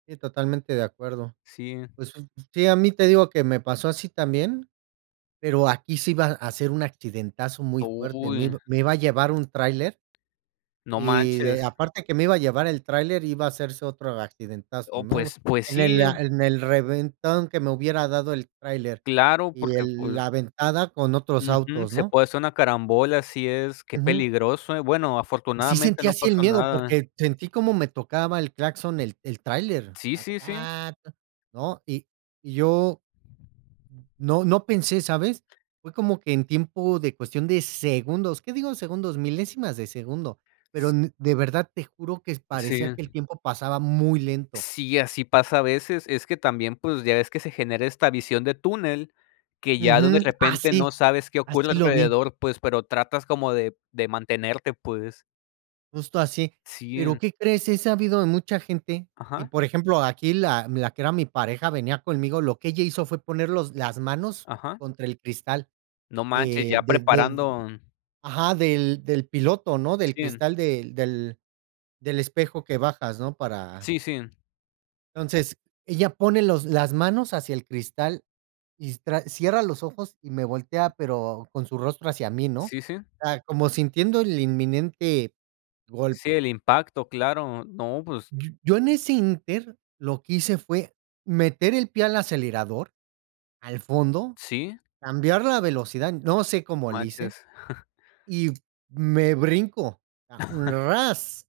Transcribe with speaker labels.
Speaker 1: Sí, totalmente de acuerdo.
Speaker 2: Sí.
Speaker 1: Si. Pues, un un sí, a mí, te digo, que me pasó así también, pero aquí sí iba a ser un accidentazo muy fuerte. Me
Speaker 2: Uy.
Speaker 1: ib me iba a llevar un tráiler.
Speaker 2: No
Speaker 1: Y
Speaker 2: manches.
Speaker 1: aparte que me iba a llevar el tráiler, iba a hacerse otro accidentazo,
Speaker 2: Oh,
Speaker 1: ¿no?
Speaker 2: pues pues,
Speaker 1: En
Speaker 2: sí.
Speaker 1: el a en el reventón que me hubiera dado el tráiler,
Speaker 2: Claro,
Speaker 1: y
Speaker 2: porque,
Speaker 1: el
Speaker 2: pues
Speaker 1: la aventada con otros
Speaker 2: Ujú.
Speaker 1: autos,
Speaker 2: Se
Speaker 1: ¿no?
Speaker 2: puede hacer una carambola, así es. ¡Qué
Speaker 1: Ujú.
Speaker 2: peligroso!, ¿eh? Bueno,
Speaker 1: Sí
Speaker 2: afortunadamente
Speaker 1: sentí
Speaker 2: no
Speaker 1: así el
Speaker 2: pasó
Speaker 1: miedo,
Speaker 2: nada.
Speaker 1: porque sentí como me tocaba el claxon el el tráiler,
Speaker 2: Sí,
Speaker 1: ta,
Speaker 2: sí, sí.
Speaker 1: ta, ta, ¿no? Y y yo mm, no, no pensé, ¿sabes? Fue como que en tiempo de cuestión de segundos, qué digo segundos, milésimas de segundo. Pero
Speaker 2: S
Speaker 1: n de verdad, te juro que
Speaker 2: Sí.
Speaker 1: parecía que el tiempo pasaba muy lento.
Speaker 2: Sí, así pasa a veces. Es que también, pues, ya ves que se genera esta visión de túnel, que ya de
Speaker 1: Ujú.
Speaker 2: repente no
Speaker 1: Así,
Speaker 2: sabes qué ocurre
Speaker 1: así lo vi.
Speaker 2: alrededor, pues, pero tratas como de de mantenerte, pues.
Speaker 1: Justo así.
Speaker 2: Sí,
Speaker 1: Pero,
Speaker 2: en
Speaker 1: ¿qué crees? He sabido de mucha gente y,
Speaker 2: Ajá.
Speaker 1: por ejemplo, aquí la la que era mi pareja, venía conmigo, lo que ella hizo fue poner los las manos
Speaker 2: Ajá.
Speaker 1: contra el cristal
Speaker 2: No manches,
Speaker 1: de
Speaker 2: ya
Speaker 1: de de
Speaker 2: preparando
Speaker 1: ajá, del del piloto, ¿no?, del
Speaker 2: Sí, en
Speaker 1: cristal del del del espejo que bajas, ¿no?, para
Speaker 2: Sí, sí.
Speaker 1: Entonces, ella pone los las manos hacia el cristal, y s tra cierra los ojos y me voltea, pero con su rostro hacia mí, ¿no?,
Speaker 2: Sí, sí.
Speaker 1: o sea, como sintiendo el inminente
Speaker 2: Sí,
Speaker 1: golpe.
Speaker 2: el impacto, claro, no, pues
Speaker 1: Y yo en ese inter, lo que hice fue meter el pie al acelerador, al fondo,
Speaker 2: ¿Sí?
Speaker 1: cambiar la velocidad. No sé cómo le hice,
Speaker 2: Manches.
Speaker 1: y me brinco, ¡ras!